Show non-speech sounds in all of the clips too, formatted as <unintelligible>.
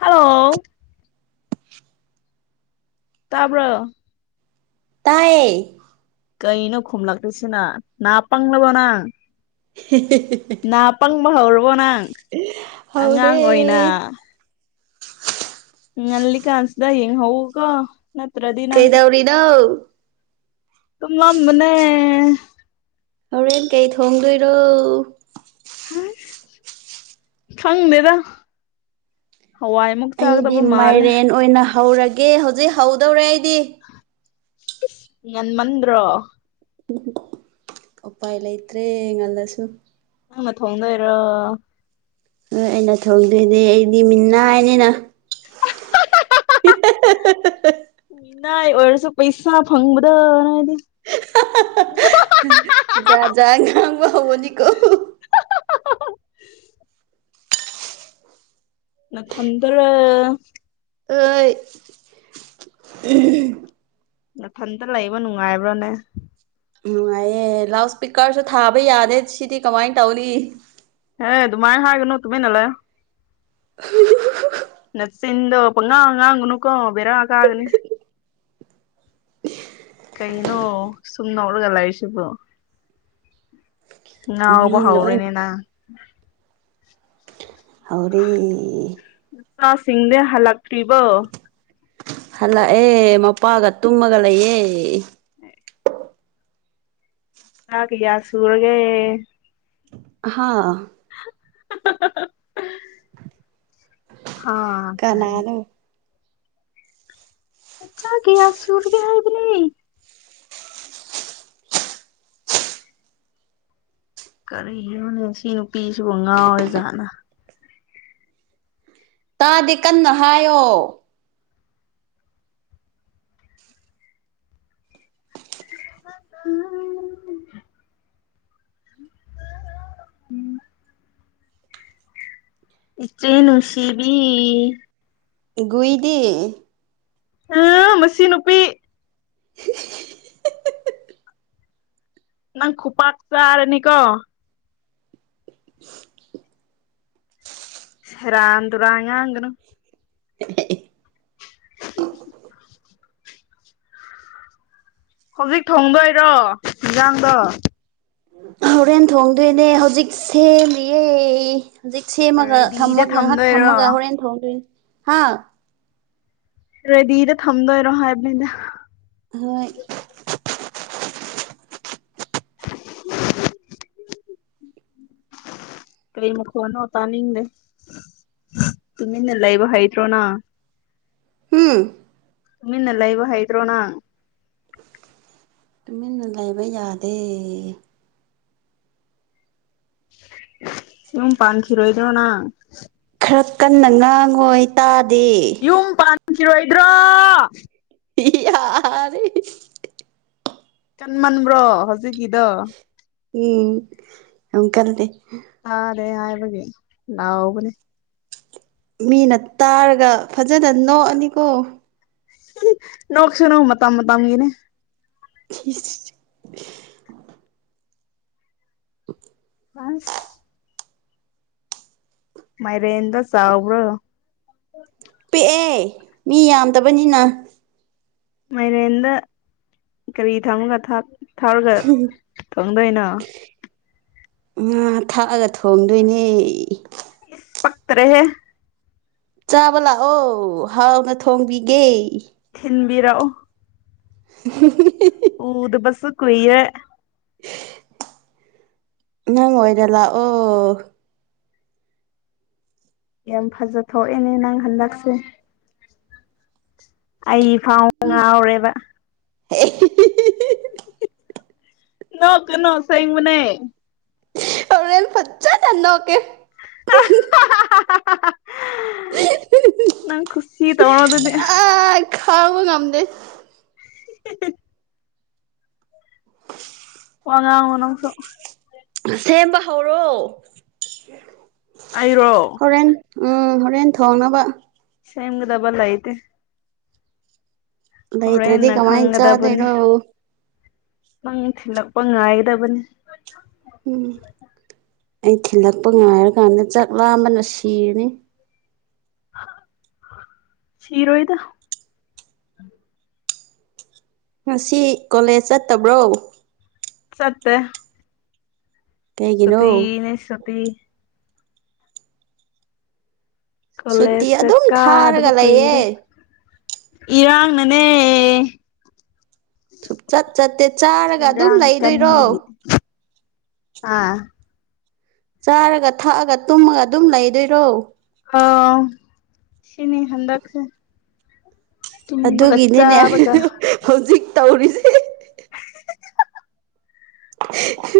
Hello ꯇꯥꯕ꯭ꯔꯣ ꯇꯥꯏꯌꯦ ꯀꯩꯅꯣ ꯈꯨꯝꯂꯛꯇ꯭ꯔꯤꯁꯤꯅ ꯅꯥ ꯄꯪꯂꯕꯣ ꯅꯪ <unintelligible> ꯅꯥ ꯄꯪꯕ ꯍꯧꯔꯕꯣ ꯅꯪ ꯍꯧꯔꯦ ꯑꯉꯥꯡ ꯑꯣꯏꯅ ꯉꯜꯂꯤ ꯀꯥꯟꯁꯤꯗ ꯌꯦꯡꯍꯧꯀꯣ ꯅꯠꯇ꯭ꯔꯗꯤ ꯅꯪ ꯀꯩꯗꯧꯔꯤꯅꯣ ꯐꯝꯕꯅꯦ ꯍꯣꯔꯦꯟ ꯀꯩ ꯊꯣꯡꯗꯣꯏꯔꯣ ꯈꯪꯗꯦꯗ ꯍꯋꯥꯏ ꯑꯩꯗꯤ ꯃꯥꯏꯔꯦꯟ ꯑꯣꯏꯅ ꯍꯧꯔꯒꯦ ꯍꯧꯖꯤꯛ ꯍꯧꯗꯧꯔꯦ ꯑꯩꯗꯤ ꯉꯟꯃꯟꯗ꯭ꯔꯣ ꯎꯄꯥꯏ ꯂꯩꯇ꯭ꯔꯦ ꯉꯜꯂꯁꯨ ꯅꯪꯅ ꯊꯣꯡꯗꯣꯏꯔꯣ ꯍꯣꯏ ꯑꯩꯅ ꯊꯣꯡꯗꯣꯏꯅꯦ ꯑꯩꯗꯤ ꯃꯤꯅꯥꯏꯅꯤꯅ <unintelligible> ꯃꯤꯅꯥꯏ ꯑꯣꯏꯔꯁꯨ ꯄꯩꯁꯥ ꯐꯪꯕꯗꯣ ꯍꯥꯏꯗꯤ ꯖꯥꯠ ꯖꯥꯠ ꯉꯥꯡꯕ ꯍꯧꯔꯅꯤꯀꯣ ꯅꯊꯟꯗꯔꯣ ꯍꯣꯏ ꯃꯊꯟꯇ ꯂꯩꯕ ꯅꯨꯡꯉꯥꯏꯕ꯭ꯔꯣꯅꯦ ꯅꯨꯡꯉꯥꯏꯌꯦ ꯑꯦ ꯂꯥꯎꯠ ꯁ꯭ꯄꯤꯀꯔꯁꯨ ꯊꯥꯕ ꯌꯥꯗꯦ ꯁꯤꯗꯤ ꯀꯃꯥꯏꯅ ꯇꯧꯅꯤ ꯍꯦ ꯑꯗꯨꯃꯥꯏ ꯍꯥꯏꯒꯅꯣ ꯇꯨꯃꯤꯟꯅ ꯂꯩꯌꯣ ꯆꯤꯟꯗꯣ ꯄꯉꯥꯡ ꯉꯥꯡꯒꯅꯨꯀꯣ ꯕꯦꯔꯀꯥꯒꯅꯤ <unintelligible> ꯀꯩꯅꯣ ꯁꯨꯝ ꯅꯣꯛꯔꯒ ꯂꯩꯔꯤꯁꯤꯕꯣ ꯉꯥꯎꯕ ꯃꯤ ꯂꯣꯏ ꯍꯧꯔꯦꯅꯦ ꯅꯪ ꯍꯧꯔꯦ ꯅꯆꯥꯁꯤꯡꯗꯤ ꯍꯜꯂꯛꯇ꯭ꯔꯤꯕꯣ ꯍꯜꯂꯛꯑꯦ ꯃꯄꯥꯒ ꯇꯨꯝꯃꯒ ꯂꯩꯌꯦ <inaudible> ꯏꯆꯥ ꯀꯌꯥ ꯁꯨꯔꯒꯦ ꯍꯥ <unintelligible> ꯍꯥ ꯀꯅꯥꯅꯣ ꯏꯆꯥ ꯀꯌꯥ ꯁꯨꯔꯒꯦ ꯍꯥꯏꯕꯅꯦ ꯀꯔꯤꯅꯣꯅꯦ ꯁꯤ ꯅꯨꯄꯤꯁꯤꯕꯨ ꯉꯥꯎꯔ ꯖꯥꯠꯂ ꯇꯥꯗꯦ ꯀꯟꯅ ꯍꯥꯏꯌꯣ <unintelligible> <unintelligible> ꯏꯆꯦ ꯅꯨꯡꯁꯤꯕꯤ ꯏꯒꯨꯏꯗꯤ꯫ <unintelligible> ꯃꯁꯤ ꯅꯨꯄꯤ꯫ ꯅꯪ ꯈꯨꯄꯥꯛ ꯆꯔꯅꯤꯀꯣ꯫ ꯁꯦꯔꯥꯟ ꯇꯨꯔꯥꯟ ꯉꯥꯡꯒꯅꯨ꯫ <unintelligible> ꯍꯧꯖꯤꯛ ꯊꯣꯡꯗꯣꯏꯔꯣ ꯍꯤꯟꯖꯥꯡꯗꯣ꯫ ꯍꯣꯔꯦꯟ ꯊꯣꯡꯗꯣꯏꯅꯦ ꯍꯧꯖꯤꯛ ꯁꯦꯝꯃꯤꯌꯦ꯫ ꯍꯨꯖꯤꯛ ꯁꯦꯝꯃꯒ ꯔꯦꯗꯤꯗ ꯊꯝꯃꯒ ꯉꯍꯛ ꯊꯝꯗꯣꯏꯔꯣ ꯊꯝꯃꯒ ꯍꯣꯔꯦꯟ ꯊꯣꯡꯗꯣꯏꯅꯤ ꯍꯥꯥ ꯔꯦꯗꯤꯗ ꯊꯝꯗꯣꯏꯔꯣ ꯍꯥꯏꯕꯅꯤꯗ꯫ ꯍꯣꯏ꯫ <unintelligible> ꯀꯔꯤ ꯃꯈꯣꯟꯅꯣ ꯇꯥꯅꯤꯡꯗꯦ꯫ ꯇꯨꯃꯤꯟꯅ ꯂꯩꯕ ꯍꯩꯇ꯭ꯔꯣ ꯅ꯫ ꯍꯨ꯫ ꯇꯨꯃꯤꯟꯅ ꯂꯩꯕ ꯍꯩꯇ꯭ꯔꯣ ꯅꯪ꯫ ꯇꯨꯃꯤꯟꯅ ꯂꯩꯥꯕ ꯌꯥꯗꯦ꯫ ꯌꯨꯝ ꯄꯥꯟꯈꯤꯔꯣꯏꯗ꯭ꯔꯣ ꯅꯪ꯫ ꯈꯔ ꯀꯟꯅ ꯉꯥꯡꯉꯣ ꯑꯩ ꯇꯥꯗꯦ꯫ ꯌꯨꯝ ꯄꯥꯟꯈꯤꯔꯣꯏꯗ꯭ꯔꯣ꯫ <unintelligible> ꯀꯟꯃꯟꯕ꯭ꯔꯣ ꯍꯧꯖꯤꯛꯀꯤꯗꯣ꯫ ꯎꯝ ꯌꯥꯝ ꯀꯟꯗꯦ꯫ ꯇꯥꯗꯦ ꯍꯥꯏꯕꯒꯤ ꯂꯥꯎꯕꯅꯦ꯫ ꯃꯤꯅ ꯇꯥꯔꯒ ꯐꯖꯅ ꯅꯣꯛꯑꯅꯤꯀꯣ꯫ ꯅꯣꯛꯁꯨꯅꯨ ꯃꯇꯝ ꯃꯇꯝꯒꯤꯅꯦ <unintelligible> ꯎ <inaudible> ꯑꯁ ꯃꯥꯏꯔꯦꯟꯗꯣ ꯆꯥꯎꯕꯔ꯭ꫭ ꯄꯤꯛꯑꯦ ꯃꯤ ꯌꯥꯝꯗꯕꯅꯤꯅ ꯃꯥꯏꯔꯦꯟꯗ ꯀꯔꯤ ꯊꯝꯃꯒ ꯊꯥꯛ ꯊꯥꯛꯔꯒ ꯊꯣꯡꯗꯣꯏꯅꯣ ꯉꯥ ꯊꯥꯛꯑꯒ ꯊꯣꯡꯗꯣꯏꯅꯦ ꯄꯛꯇꯔ꯭ꯦꯍꯦ ꯆꯥꯕ ꯂꯥꯛꯑꯣ ꯍꯥꯎꯅ ꯊꯣꯡꯕꯤꯒꯦ ꯊꯤꯟꯕꯤꯔꯛꯑꯣ <unintelligible> ꯎꯗꯕꯁꯨ ꯀꯨꯏꯔꯦ ꯅꯪ ꯑꯣꯏꯅ ꯂꯥꯛꯑꯣ ꯌꯥꯝ ꯐꯖ ꯊꯣꯛꯑꯦꯅꯦ ꯅꯪ ꯍꯟꯗꯛꯁꯦ ꯑꯩ ꯐꯥꯎ ꯉꯥꯎꯔꯦꯕ ꯅꯣꯛꯀꯅꯣ ꯑꯁꯦꯡꯕꯅꯦ ꯍꯣꯔꯦꯟ ꯐꯠꯖꯅ ꯅꯣꯛꯀꯦ ꯅꯪ ꯈꯨꯠꯁꯤ ꯇꯧꯔꯣ ꯑꯗꯨꯗꯤ ꯍꯥ ꯈꯥꯡꯕ ꯉꯝꯗꯦ <unintelligible> ꯋꯥ ꯉꯥꯡꯉꯣ ꯅꯪꯁꯨ꯫ ꯁꯦꯝꯕ ꯍꯧꯔꯣ꯫ ꯑꯩꯔꯣ꯫ ꯍꯣꯔꯦꯟ ꯎꯡ ꯍꯣꯔꯦꯟ ꯊꯣꯡꯅꯕ꯫ ꯁꯦꯝꯒꯗꯕ ꯂꯩꯇꯦ꯫ ꯂꯩꯇ꯭ꯔꯗꯤ ꯍꯣꯔꯦꯟꯅ ꯀꯃꯥꯏꯅ ꯈꯪꯒꯗꯕꯅꯦ ꯆꯥꯗꯣꯏꯔꯣ ꯅꯪ ꯊꯤꯜꯂꯛꯄ ꯉꯥꯏꯒꯗꯕꯅꯤ꯫ ꯑꯩ ꯊꯤꯜꯂꯛꯄ ꯉꯥꯏꯔꯀꯥꯟꯗ ꯆꯥꯛ ꯂꯥꯝꯕꯅ ꯁꯤꯔꯅꯤ꯫ ꯁꯤꯔꯣꯏꯗ꯫ ꯉꯁꯤ ꯀꯣꯂꯦꯖ ꯆꯠꯇꯕ꯭ꯔꯣ꯫ ꯆꯠꯇꯦ꯫ ꯀꯩꯒꯤꯅꯣ ꯁꯨꯇꯤꯅꯦ ꯁꯨꯇꯤ꯫ ꯁꯨꯇꯤ ꯀꯣꯂꯦꯖꯀ ꯑꯗꯨꯝ ꯀꯥꯗꯕ ꯊꯥꯔꯒ ꯂꯩꯌꯦ ꯀꯨꯏꯔꯦ ꯏꯔꯥꯡꯅꯅꯦ꯫ ꯁꯨꯛꯆꯠ ꯆꯠꯇꯦ ꯆꯥꯔꯒ ꯑꯗꯨꯝ ꯏꯔꯥꯡ ꯂꯩꯗꯣꯏꯔꯣ꯫ ꯀꯟꯕꯒꯤ ꯑꯥ꯫ ꯆꯥꯔꯒ ꯊꯛꯑꯒ ꯇꯨꯝꯃꯒ ꯑꯗꯨꯝ ꯂꯩꯗꯣꯏꯔꯣ꯫ ꯑꯧ ꯁꯤꯅꯤ ꯍꯟꯗꯛꯁꯦ꯫ ꯇꯨꯝꯕꯒ ꯑꯗꯨꯒꯤꯅꯤꯅꯦ ꯆꯥꯕꯒ <unintelligible> ꯍꯧꯖꯤꯛ ꯇꯧꯔꯤꯁꯦ꯫ <unintelligible>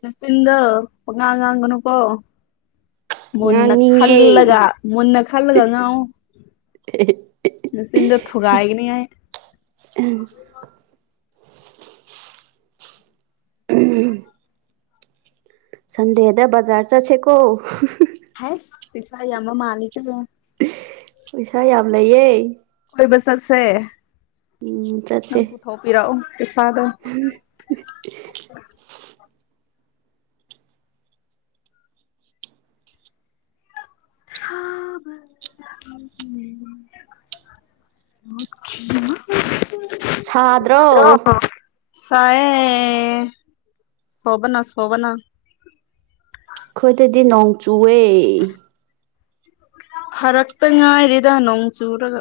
ꯅꯆꯤꯟꯗꯣ ꯄꯪꯉꯥꯡ ꯉꯥꯡꯒꯅꯨꯀꯣ꯫ ꯃꯨꯟꯅ ꯉꯥꯡꯅꯤꯡꯉꯦ ꯈꯜꯂꯒ ꯃꯨꯟꯅ ꯈꯜꯂꯒ ꯉꯥꯡꯉꯣ꯫ <unintelligible> ꯅꯆꯤꯟꯗꯣ ꯊꯨꯒꯥꯏꯒꯅꯤ ꯑꯩ꯫ <unintelligible> <unintelligible> ꯁꯟꯗꯦꯗ ꯕꯖꯥꯔ ꯆꯠꯁꯦꯀꯣ <unintelligible> ꯍꯩꯁ ꯄꯩꯁꯥ ꯌꯥꯝꯕ ꯃꯥꯂꯤꯗ ꯌꯥꯝ꯫ ꯄꯩꯁꯥ ꯌꯥꯝ ꯂꯩꯌꯦ꯫ ꯀꯣꯏꯕ ꯆꯠꯁꯦ꯫ ꯆꯠꯁꯦ꯫ ꯊꯣꯛꯄꯤꯔꯛꯑꯣ ꯄꯤꯁꯥꯗꯣ꯫ <unintelligible> <unintelligible> <unintelligible> ꯁꯥꯗ꯭ꯔꯣ꯫ ꯁꯥꯑꯦ ꯁꯣꯕꯅ-ꯁꯣꯕꯅ꯫ ꯈꯣꯏꯗꯗꯤ ꯅꯣꯡ ꯆꯨꯋꯦ꯫ ꯐꯔꯛꯇ ꯉꯥꯏꯔꯤꯗ ꯅꯣꯡ ꯆꯨꯔꯒ꯫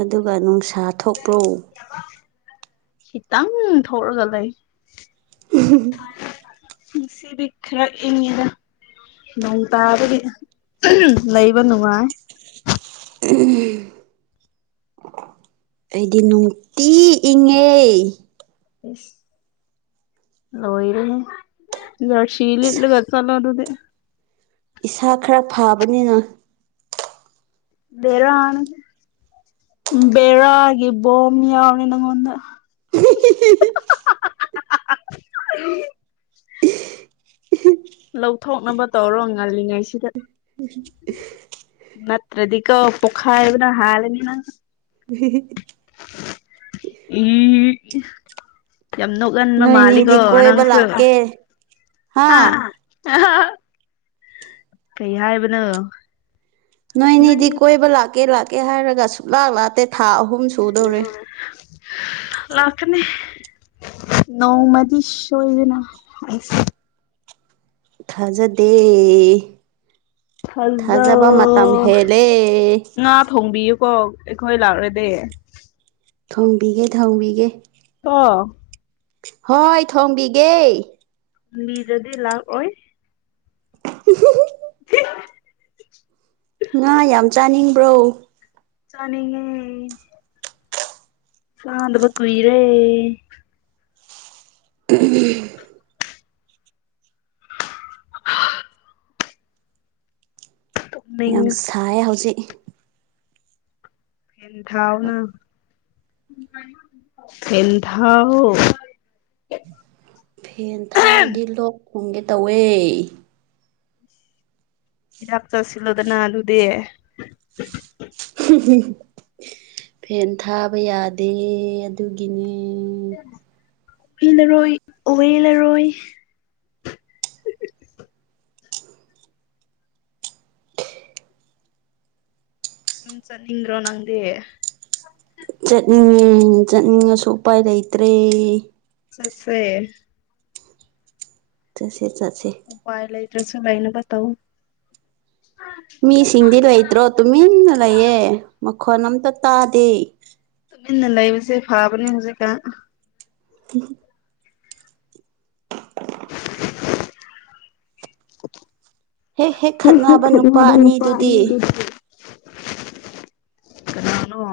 ꯑꯗꯨꯒ ꯅꯨꯡꯁꯥ ꯊꯣꯛꯄ꯭ꯔꯣ꯫ <inaudible> ꯈꯤꯇꯪ ꯊꯣꯛꯔꯒ ꯂꯩ꯫ <unintelligible> ꯉꯁꯤꯗꯤ ꯈꯔ ꯏꯪꯉꯤꯗ꯫ ꯅꯣꯡ ꯇꯥꯕꯗꯤ <unintelligible> ꯂꯩꯕ ꯅꯨꯡꯉꯥꯏ꯫ <unintelligible> ꯑꯩꯗꯤ ꯅꯨꯡꯇꯤ ꯏꯪꯉꯦ꯫ ꯑꯩꯁ꯫ ꯂꯣꯏꯔꯦꯍꯦ ꯖꯔꯁꯤ ꯂꯤꯠꯂꯒ ꯆꯠꯂꯣ ꯑꯗꯨꯗꯤ꯫ ꯏꯁꯥ ꯈꯔ ꯐꯥꯕꯅꯤꯅ꯫ ꯕꯦꯔꯥꯅꯦꯍꯦ꯫ ꯕꯦꯔꯥꯒꯤ ꯕꯣꯝꯕ ꯌꯥꯎꯔꯦ ꯅꯪꯉꯣꯟꯗ <unintelligible> <unintelligible> ꯂꯧꯊꯣꯛꯅꯕ ꯇꯧꯔꯣ ꯉꯜꯂꯤꯉꯩꯁꯤꯗ꯫ ꯅꯠꯇ꯭ꯔꯗꯤꯀꯣ ꯄꯣꯈꯥꯏꯕꯅ ꯍꯥꯜꯂꯅꯤ ꯅꯪ꯫ <unintelligible> <unintelligible> ꯌꯥꯝ ꯅꯣꯛ ꯅꯣꯏꯅꯤꯗꯤ ꯀꯣꯏꯕ ꯂꯥꯛꯑꯦ ꯍꯥ ꯍꯥꯥ꯫ <unintelligible> ꯀꯩ ꯍꯥꯏꯕꯅꯣ꯫ ꯅꯣꯏꯅꯤꯗꯤ ꯀꯣꯏꯕ ꯂꯥꯛꯀꯦ-ꯂꯥꯛꯀꯦ ꯍꯥꯏꯔꯒ ꯁꯨꯛꯂꯥꯛ ꯂꯥꯛꯇꯦ ꯊꯥ ꯑꯍꯨꯝ ꯁꯨꯗꯧꯔꯦ <inaudible> ꯂꯥꯛꯀꯅꯤ ꯅꯧꯃꯗꯤ ꯁꯣꯏꯗꯅ ꯑꯩꯁ꯫ ꯊꯥꯖꯗꯦ꯫ ꯊꯥꯖꯕ ꯃꯇꯝ ꯊꯖꯑꫭ ꯍꯦꯜꯂꯦ ꯉꯥ ꯊꯣꯡꯕꯤꯌꯨꯀꯣ ꯑꯩꯈꯣꯏ ꯂꯥꯛꯔꯗꯤ꯫ ꯊꯣꯡꯕꯤꯒꯦ-ꯊꯣꯡꯕꯤꯒꯦ꯫ ꯀꯣ꯫ ꯍꯣꯏ ꯊꯣꯡꯕꯤꯒꯦ꯫ ꯕꯤꯗ꯭ꯔꯗꯤ ꯂꯥꯛ ꯑꯣꯏ꯫ <unintelligible> <unintelligible> ꯉꯥ ꯌꯥꯝ ꯆ ꯆꯥꯅꯤꯡꯕ꯭ꯔꯣ꯫ ꯆꯥꯅꯤꯡꯉꯦ꯫ ꯆꯥꯗꯕ ꯀꯨꯏꯔꯦ꯫ <unintelligible> ꯌꯥꯝ ꯇꯨꯝꯅꯤꯡꯉꯦ ꯁꯥꯌꯦ ꯍꯧꯖꯤꯛ꯫ ꯐꯦꯟ ꯊꯥꯎꯅ ꯐꯦꯟ ꯊꯥꯎꯑꯣ꯫ ꯐꯦꯟ ꯊꯥꯔꯗꯤ ꯂꯣꯛ ꯊꯨꯡꯒꯦ ꯇꯧꯋꯦ꯫ ꯍꯤꯗꯥꯛ ꯆꯥꯁꯤꯜꯂꯣꯗꯅ ꯑꯗꯨꯗꯤ꯫ <unintelligible> ꯐꯦꯟ ꯊꯥꯕ ꯌꯥꯗꯦ ꯑꯗꯨꯒꯤꯅꯦ꯫ ꯏ ꯅꯔꫭꯏ ꯑꯣꯏ ꯂꯔꯣꯏ꯫ ꯌꯨꯝ ꯆꯠꯅꯤꯗ꯭ꯔꯣ ꯅꯪꯗꯤ꯫ ꯆꯠꯅꯤꯡꯉꯤ ꯆꯠꯅꯤꯡꯉꯁꯨ ꯎꯄꯥꯏ ꯂꯩꯇ꯭ꯔꯦ꯫ ꯆꯠꯁꯦ꯫ ꯆꯠꯁꯦ-ꯆꯠꯁꯦ꯫ ꯎꯄꯥꯥꯏ ꯂꯩꯇ꯭ꯔꯦꯁꯨ ꯂꯩꯅꯕ ꯇꯧ꯫ ꯃꯤꯁꯤꯡꯗꯤ ꯂꯩꯇ꯭ꯔꯣ ꯇꯨꯃꯤꯟꯅ ꯂꯩꯌꯦ ꯃꯈꯣꯟ ꯑꯝꯇ ꯇꯥꯗꯦ꯫ ꯇꯨꯃꯤꯟꯅ ꯂꯩꯕꯁꯦ ꯐꯕꯅꯦ ꯍꯧꯖꯤꯛꯀꯥꯟ꯫ <unintelligible> <unintelligible> <inaudible> ꯍꯦꯛ ꯍꯦꯛ <unintelligible> ꯈꯠꯅꯕ ꯅꯨꯄꯥ ꯑꯅꯤꯗꯨꯗꯤ ꯀꯅꯥꯅꯣ꯫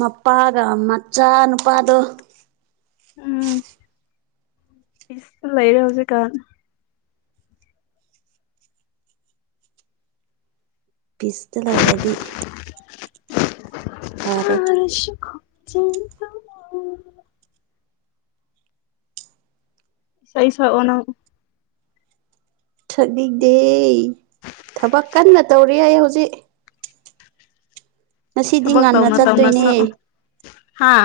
ꯃꯄꯥꯒ ꯃꯆꯥ ꯅꯨꯄꯥꯗꯣ ꯎꯝ ꯄꯤꯁꯇꯥ ꯂꯩꯔꯦ ꯍꯧꯖꯤꯛꯀꯥꯟ ꯄꯤꯁꯇ ꯂꯩꯔꯗꯤ ꯐꯔꯦ ꯃꯔꯁꯨꯁ ꯈꯣꯟꯖꯦꯟ ꯏꯁꯩ ꯁꯥꯑꯣ ꯅꯡ ꯁꯛꯅꯤꯡꯗꯦ ꯊꯕꯛ ꯀꯟꯅ ꯇꯧꯔꯤ ꯑꯩ ꯍꯧꯖꯤꯛ ꯉꯁꯤꯗꯤ ꯊꯕ ꯉꯟꯅ ꯇꯧꯅ ꯇꯧꯅ ꯆꯠꯇꯣꯏꯅꯦ ꯁꯥꯎ ꯍꯥꯥ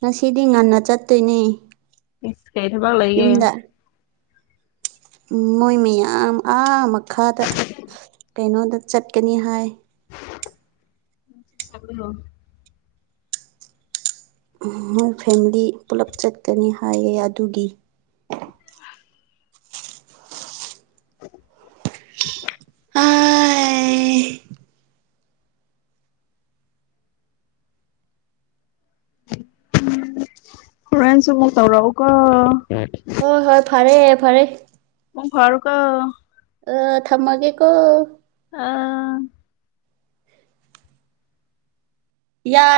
ꯉꯁꯤꯗꯤ ꯉꯟꯅ ꯆꯠꯇꯣꯏꯅꯦ ꯏ ꯀꯩ ꯊꯕ ꯂꯒꯦ ꯌꯨꯝꯗ ꯃꯣꯏ ꯃꯌꯥꯝ ꯑꯥ ꯃꯈꯥꯗ ꯀꯩꯅꯣꯗ ꯆꯠꯀꯅꯤ ꯍꯥꯏ <unintelligible> ꯃꯣꯏ ꯐꯦꯃꯤꯂꯤ ꯄꯨꯂꯞ ꯆꯠꯀꯅꯤ ꯍꯥꯏꯌꯦ ꯑꯗꯨꯒꯤ <unintelligible> ꯐꯣꯔꯦꯟꯁꯨ ꯃ ꯇꯧꯔꯎ ꯀꯑꯣ ꯍꯣꯏ ꯍꯣꯏ ꯐꯔꯦ ꯐꯔꯦ ꯃꯨꯡ ꯐꯔ ꯀꯑꯣ ꯑ ꯊꯝꯃꯒꯦꯀꯣ ꯑꯥ ꯌꯥ